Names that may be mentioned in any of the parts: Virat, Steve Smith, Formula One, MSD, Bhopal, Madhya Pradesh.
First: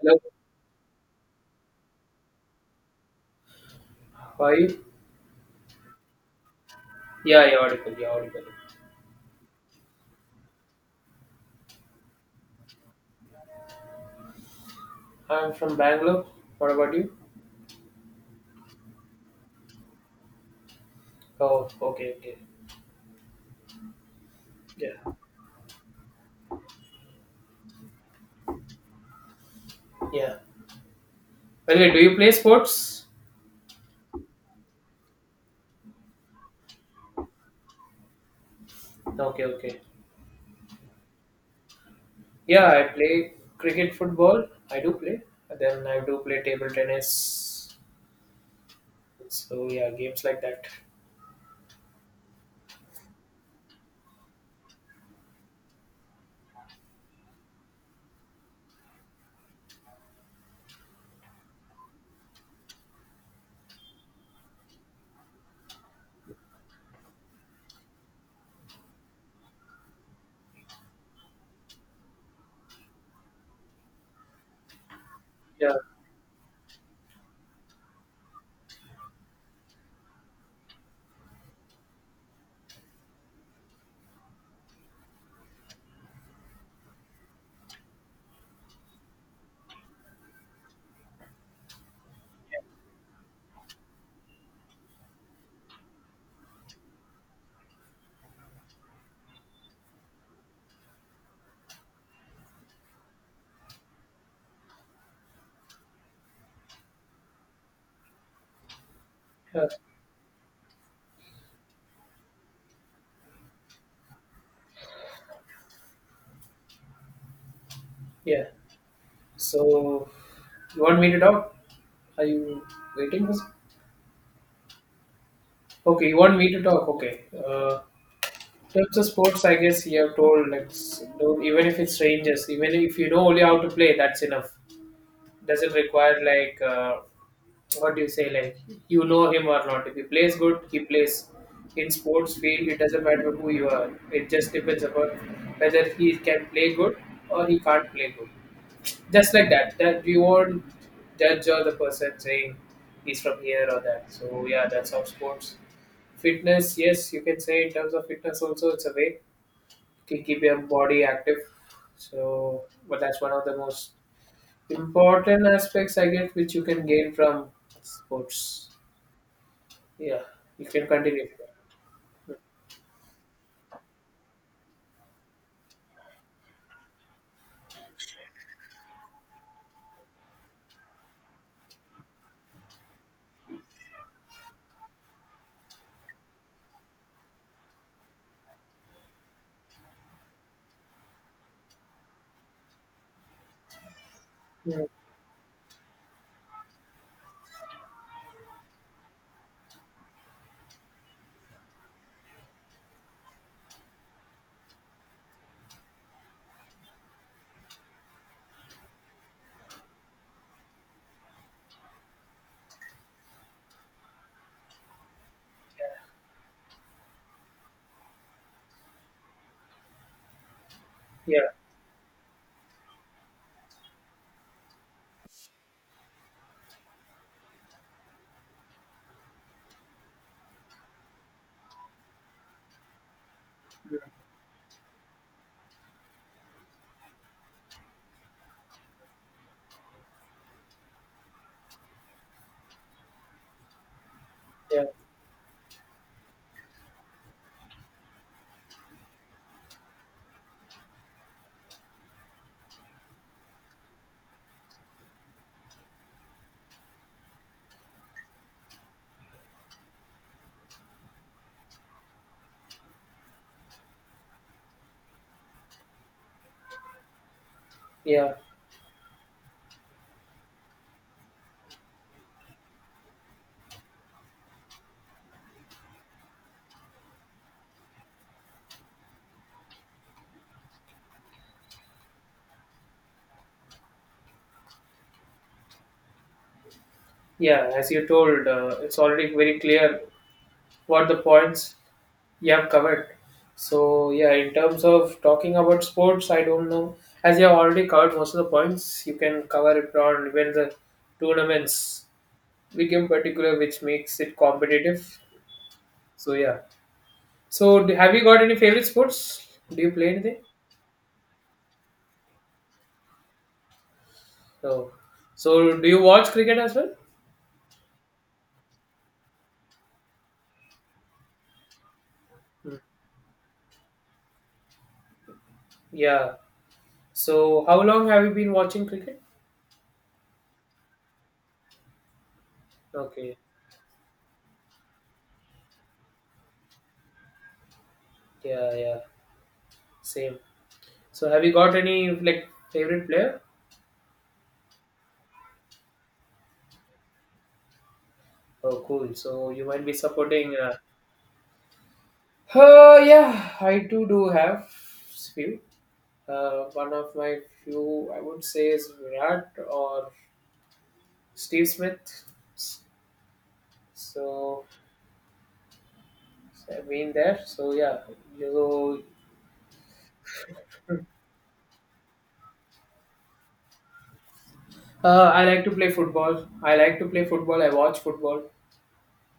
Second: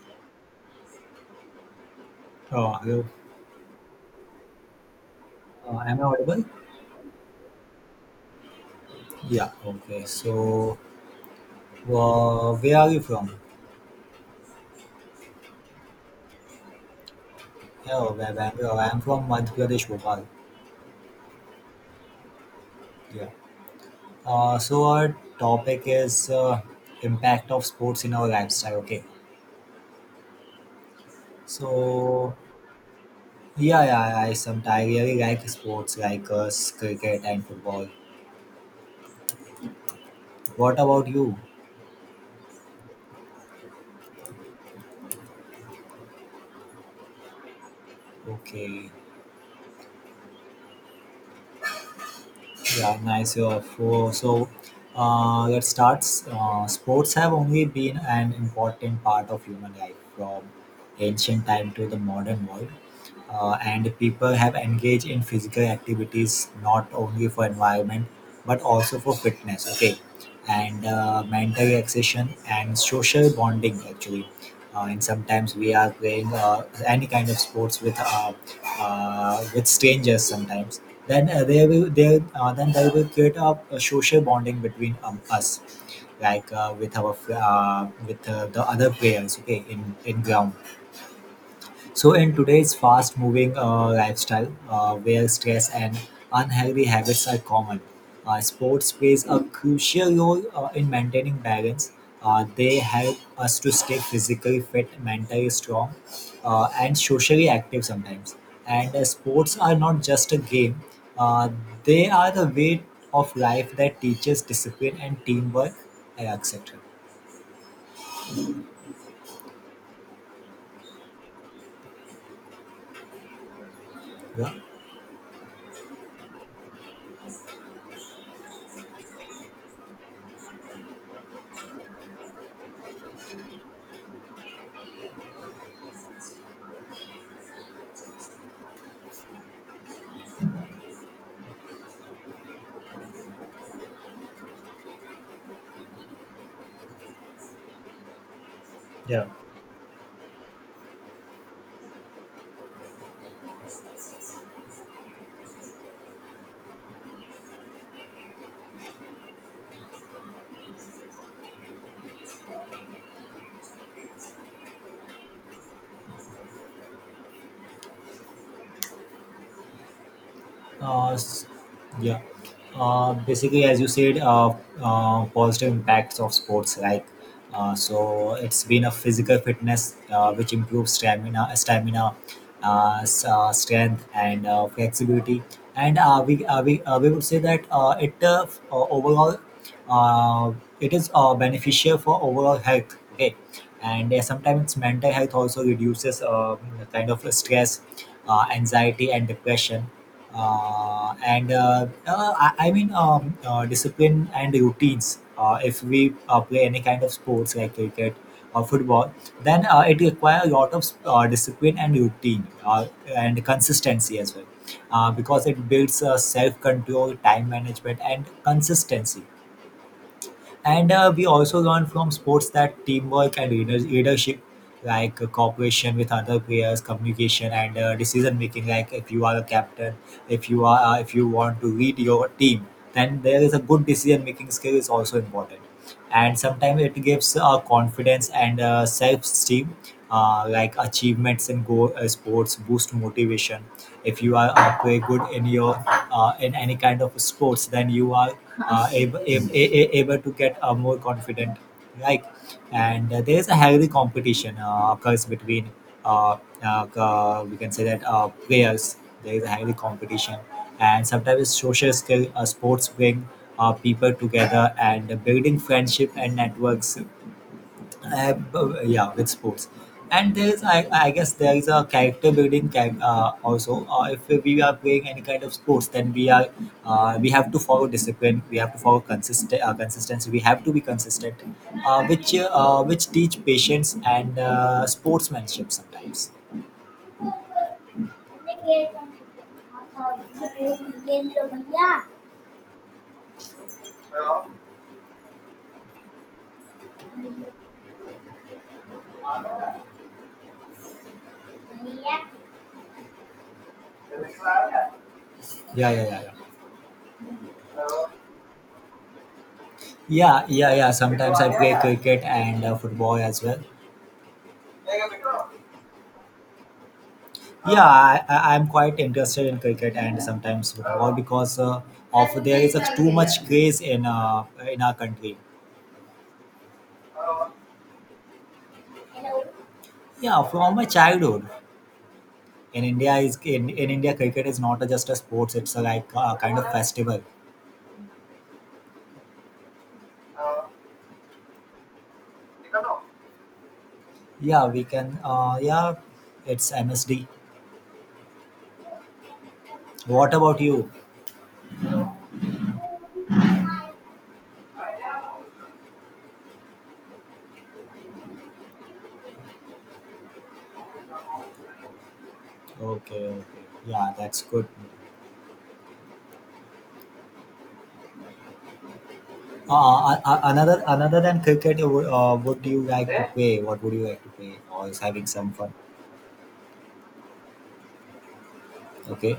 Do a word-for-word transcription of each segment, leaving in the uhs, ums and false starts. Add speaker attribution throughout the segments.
Speaker 1: Hello,
Speaker 2: Oh, hello.
Speaker 1: how are you?
Speaker 2: Uh, am I audible?
Speaker 1: Yeah, yeah, audible, yeah, audible.
Speaker 2: Yeah. Okay. So, uh, where are you from?
Speaker 1: I'm from Bangalore. What about you?
Speaker 2: Yeah, where, where, where I am from Madhya Pradesh, Bhopal.
Speaker 1: Oh, okay, okay.
Speaker 2: Yeah. Uh, so
Speaker 1: Yeah,
Speaker 2: our topic is uh, impact of sports in our lifestyle. Okay.
Speaker 1: yeah. Okay, do you play
Speaker 2: So
Speaker 1: sports?
Speaker 2: yeah, yeah, I sometimes I really like sports like uh, cricket and football.
Speaker 1: Okay, okay.
Speaker 2: What about you?
Speaker 1: Yeah, I play cricket, football. I do play. And then I do play table tennis.
Speaker 2: Okay.
Speaker 1: So yeah, games like that.
Speaker 2: Yeah, nice. Uh, for, so uh, Let's start. Uh, sports have only been an important part of human life from ancient time to the modern world, uh, and people have engaged in physical activities not only for environment but also for fitness, okay, and uh, mental relaxation and social bonding, actually. Uh, and sometimes we
Speaker 1: Yeah,
Speaker 2: are playing uh, any kind of sports with uh, uh, with strangers sometimes, then uh, they will they uh, then they will create a, a social bonding between um, us, like uh, with our fr- uh, with uh, the other players, okay, in in ground. So in today's fast moving uh, lifestyle, uh, where stress and unhealthy habits are common, uh, sports plays a crucial role uh, in maintaining balance. Uh, they help us to stay physically fit, mentally strong, uh, and socially active sometimes. And uh, sports
Speaker 1: yeah,
Speaker 2: are not just a game, uh, they are the way of life that teaches discipline and teamwork, and et cetera.
Speaker 1: yeah. So you want me to talk? Are you waiting for? some-
Speaker 2: Yeah.
Speaker 1: Okay, you want me to talk? Okay. Uh, So it's a sports, I guess you have told, let's do, even if it's strangers, even if you know only how to play, that's enough. Doesn't require like uh, what do you say, like you know him or not. If he plays good, he plays. In sports field, it doesn't matter who you are. It just depends upon whether he can play good or he can't play good.
Speaker 2: Yeah.
Speaker 1: Just like that, that we won't judge or the person saying he's from here or that. So yeah, that's how sports fitness. Yes, you can say in terms of fitness also it's a way to keep your body active. So, but that's one of the most important aspects I get, which you can gain from sports. Yeah, you can
Speaker 2: Uh,
Speaker 1: continue.
Speaker 2: s- yeah. Uh, basically, as you said, uh, uh, positive impacts of sports, like uh, so it's been a physical fitness uh, which improves stamina, stamina, uh, s- uh, strength, and uh, flexibility. And uh, we uh, we uh, we would say that uh, it uh, f- uh, overall uh, it is uh, beneficial for overall health. Okay, and uh, sometimes
Speaker 1: Mm,
Speaker 2: mental health also reduces uh, kind of stress, uh, anxiety, and depression. Uh, and uh, uh, I, I mean, um, uh, discipline and routines. Uh, if we uh, play any kind of sports like cricket or football, then uh, it requires a lot of uh, discipline and routine, uh, and consistency as well, uh, because it
Speaker 1: yeah,
Speaker 2: builds uh, self-control, time management, and consistency. And uh, we
Speaker 1: yeah,
Speaker 2: also learn from sports that teamwork and leaders, leadership, like uh, cooperation with other players, communication, and uh, decision making. Like if you are a captain, if you are uh, if you want to lead your team, then there is a good decision making skill is also important. And sometimes it gives uh, confidence and uh, self esteem, uh, like achievements in go uh, sports boost motivation. If you are uh,
Speaker 1: yeah,
Speaker 2: play good in your uh, in any kind of sports, then you are uh, able, able, able to get uh, more confident, right? And uh, there is a healthy competition uh, occurs between uh, uh, uh, we can say that uh, players, there is a healthy competition. And sometimes social skill, uh, sports bring uh, people together and building friendship and networks. uh,
Speaker 1: yeah,
Speaker 2: uh, yeah, with sports. And there is, I, I guess, there is a character building, char- uh, also. Uh, if we are playing any kind of sports, then we are uh, we have to follow discipline, we have to follow consistent, uh, consistency, we have to be consistent, uh, which uh, which teach patience and uh, sportsmanship sometimes.
Speaker 1: yeah. As you told, uh, it's already very clear what the points you have covered. So yeah, in terms of talking about sports, I don't know. As you have already covered most of the points, you can cover it on when the tournaments became particular, which makes it competitive.
Speaker 2: Yeah, yeah, yeah, yeah,
Speaker 1: So yeah. So d- have you got any favorite sports? Do you play anything?
Speaker 2: yeah, yeah, yeah, sometimes I play cricket and uh, football as
Speaker 1: So,
Speaker 2: well.
Speaker 1: so do you watch cricket as well?
Speaker 2: Yeah, I, I, I'm quite interested in cricket and sometimes football, because uh, of there is
Speaker 1: Hmm.
Speaker 2: a too much craze in uh, in our country.
Speaker 1: Yeah. So how long have you been watching cricket?
Speaker 2: Yeah, from my childhood. In India is,
Speaker 1: Okay.
Speaker 2: in, in India cricket is not just a sports, it's a, like a kind of festival.
Speaker 1: Yeah, yeah. Same. So have you got any like favorite player?
Speaker 2: Yeah, we can. Uh, yeah, it's M S D.
Speaker 1: Oh, cool. So you might be
Speaker 2: What
Speaker 1: supporting.
Speaker 2: about
Speaker 1: Uh,
Speaker 2: you?
Speaker 1: uh yeah, I do do have few. Uh, one of my few I would say is Virat or Steve Smith.
Speaker 2: Okay, okay. Yeah, that's
Speaker 1: So,
Speaker 2: good.
Speaker 1: so I've been there. So yeah, you.
Speaker 2: Uh, a- another another than cricket, uh, what do you like to play? What would you like to play? Or is having
Speaker 1: Uh, I
Speaker 2: some
Speaker 1: like to
Speaker 2: fun?
Speaker 1: play football. I like to play football. I watch football.
Speaker 2: Okay. Okay.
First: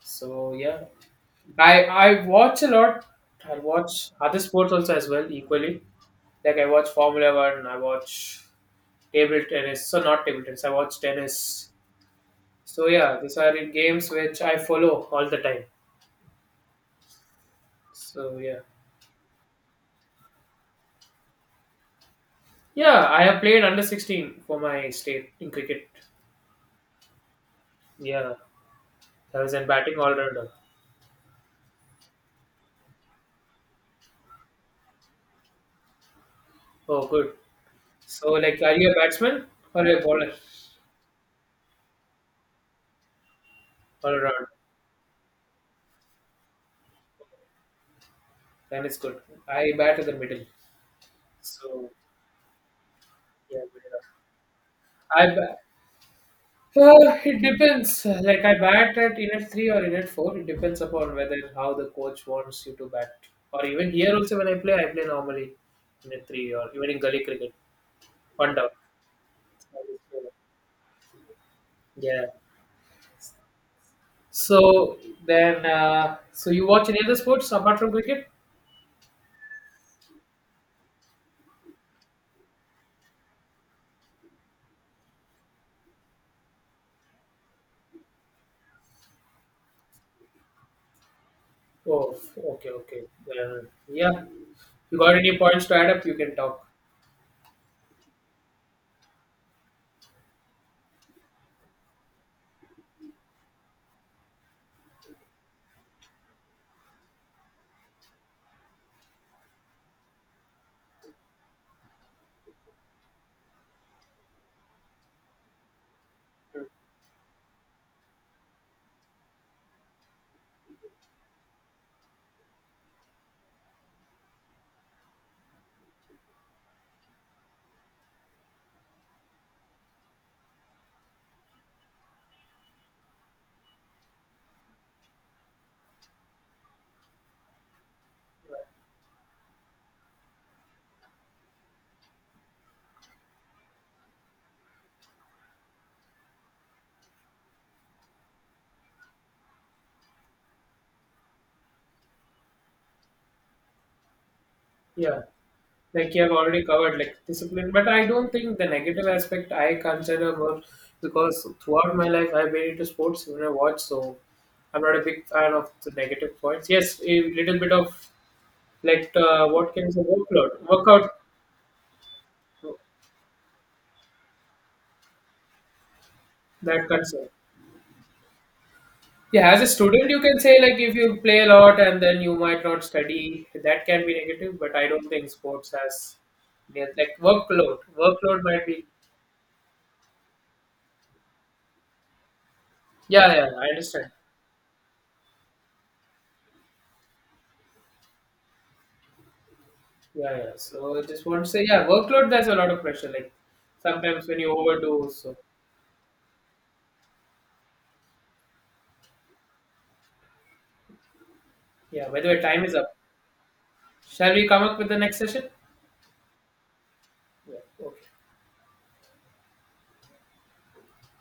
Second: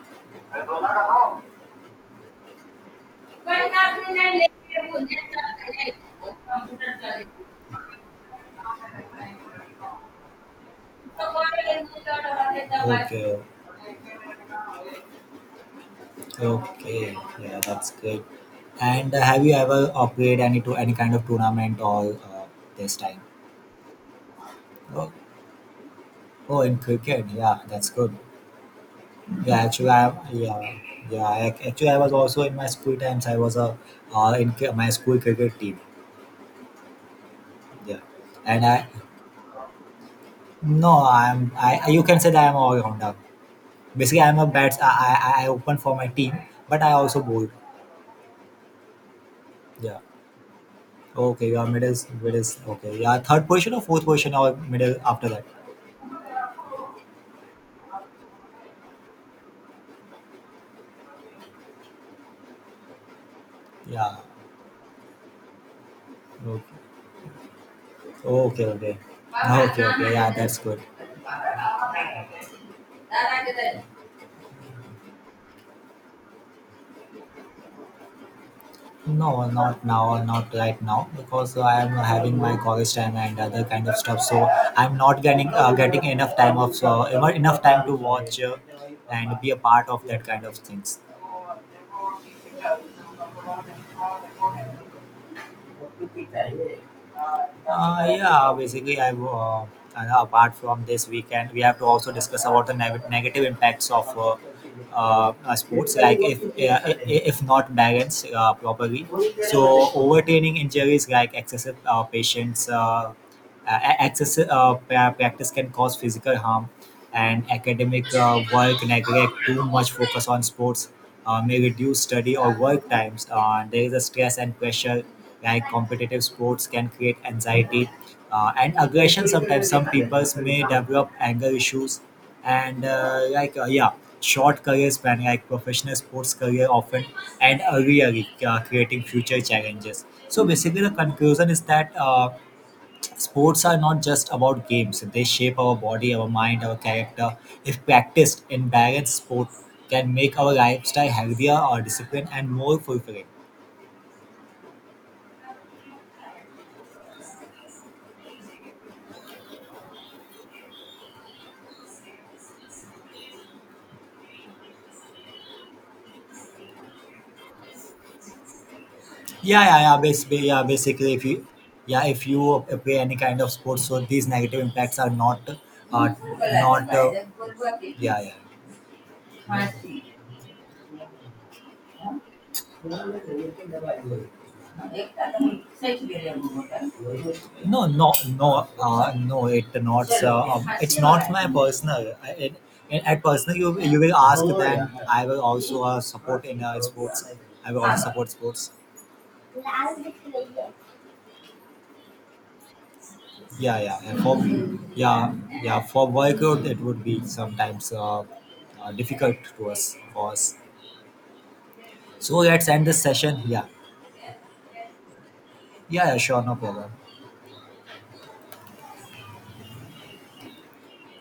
Speaker 1: So yeah, I I watch a lot. I watch other sports also as well equally. Like I watch Formula One. I watch table tennis. So not table tennis. I watch tennis. So yeah, these are the games which I follow all the time.
Speaker 2: Okay. Yeah, that's great.
Speaker 1: So yeah,
Speaker 2: And uh, have you ever played any to any kind of tournament or uh, this
Speaker 1: yeah.
Speaker 2: time?
Speaker 1: I have played under sixteen for my
Speaker 2: Oh,
Speaker 1: state in cricket.
Speaker 2: oh, in cricket. Yeah, that's good.
Speaker 1: Yeah, I was
Speaker 2: Yeah,
Speaker 1: in
Speaker 2: actually,
Speaker 1: batting
Speaker 2: I
Speaker 1: all rounder.
Speaker 2: yeah yeah I, actually I was also in my school times. I was a uh, in cri- my school cricket team.
Speaker 1: Oh, good.
Speaker 2: Yeah,
Speaker 1: So, like,
Speaker 2: and
Speaker 1: are
Speaker 2: I,
Speaker 1: you a batsman or a bowler?
Speaker 2: no, I'm I you can say that I'm all rounder.
Speaker 1: All
Speaker 2: Basically, I'm
Speaker 1: around.
Speaker 2: a bats. I, I I open for my team, but I also bowl.
Speaker 1: Then it's good. I
Speaker 2: Yeah.
Speaker 1: bat in the middle.
Speaker 2: Okay. Your
Speaker 1: So,
Speaker 2: middle middle. Okay. Yeah. Third
Speaker 1: yeah,
Speaker 2: position or fourth position or middle after
Speaker 1: middle off. I
Speaker 2: that.
Speaker 1: ba- uh, it depends. Like, I bat at unit three or unit four. It depends upon whether how the coach wants you to bat. Or even here
Speaker 2: Yeah.
Speaker 1: also when I play, I play normally unit three or
Speaker 2: Okay.
Speaker 1: even in gully cricket. One
Speaker 2: Okay.
Speaker 1: down.
Speaker 2: Okay. Okay. Okay. Yeah. That's good.
Speaker 1: Yeah. So, then, uh, so you watch any other sports apart from cricket?
Speaker 2: No, not now, not right now, because I'm having my college time and other kind of stuff. So I'm not getting uh, getting enough time of uh, ever- enough time to watch, uh, and be a part of that kind of things.
Speaker 1: Oh, okay, okay. Then, yeah. You got any points to add up, you can talk.
Speaker 2: Uh, yeah, basically, I uh, and apart from this weekend, we have to also discuss about the neg- negative impacts of uh, uh, uh, sports, like if uh, i- i- if not balanced uh, properly. So overtraining injuries, like excessive uh, patience, uh, a- excessive uh, pra- practice can cause physical harm, and academic uh, work neglect, too much focus on sports uh, may reduce study or work times. Uh, there is a stress and pressure, like competitive sports can create anxiety uh, and aggression. Sometimes some peoples may develop anger issues and uh, like uh, yeah, short career span like professional sports career often and early early, uh, creating future challenges. So basically the conclusion is that uh, sports are not just about games, they shape our body, our mind, our character. If practiced in balanced sport, can make our lifestyle healthier or disciplined and more fulfilling.
Speaker 1: Yeah. Like you have already covered like discipline, but I don't think the negative aspect I consider more because throughout my life I've been into sports when I watch, so I'm not a big fan of the negative points. Yes, a little bit of like uh,
Speaker 2: Yeah,
Speaker 1: what
Speaker 2: yeah,
Speaker 1: can you
Speaker 2: yeah.
Speaker 1: say,
Speaker 2: Basically,
Speaker 1: workload,
Speaker 2: yeah,
Speaker 1: workout
Speaker 2: basically, if you, yeah, if you play any kind of sports, so these negative impacts are not, uh,
Speaker 1: that
Speaker 2: not, uh,
Speaker 1: concern.
Speaker 2: yeah, yeah.
Speaker 1: Yeah, as a student, you can say like if you play a lot and then you might not study, that can be negative. But I don't think sports has, yeah, like workload.
Speaker 2: No, no,
Speaker 1: Workload might
Speaker 2: no,
Speaker 1: be.
Speaker 2: uh, no. It not. Uh, um, it's not my personal. I- It, it, at
Speaker 1: Yeah, yeah,
Speaker 2: personal,
Speaker 1: yeah, I
Speaker 2: you you
Speaker 1: understand.
Speaker 2: will ask. Then I will also uh, support in uh, sports. I will also support sports.
Speaker 1: Yeah, yeah. So I just want to say, yeah, workload, there's a lot of pressure. Like
Speaker 2: Yeah, yeah, yeah.
Speaker 1: sometimes
Speaker 2: For
Speaker 1: when you overdo,
Speaker 2: yeah,
Speaker 1: so
Speaker 2: yeah. For boycott, it would be sometimes uh, uh, difficult to us for us.
Speaker 1: yeah, by the
Speaker 2: So
Speaker 1: way, time
Speaker 2: let's
Speaker 1: is
Speaker 2: end the
Speaker 1: up.
Speaker 2: session. Yeah,
Speaker 1: Shall we come up with the next session?
Speaker 2: yeah, yeah. Sure, no problem.
Speaker 1: Yeah, okay.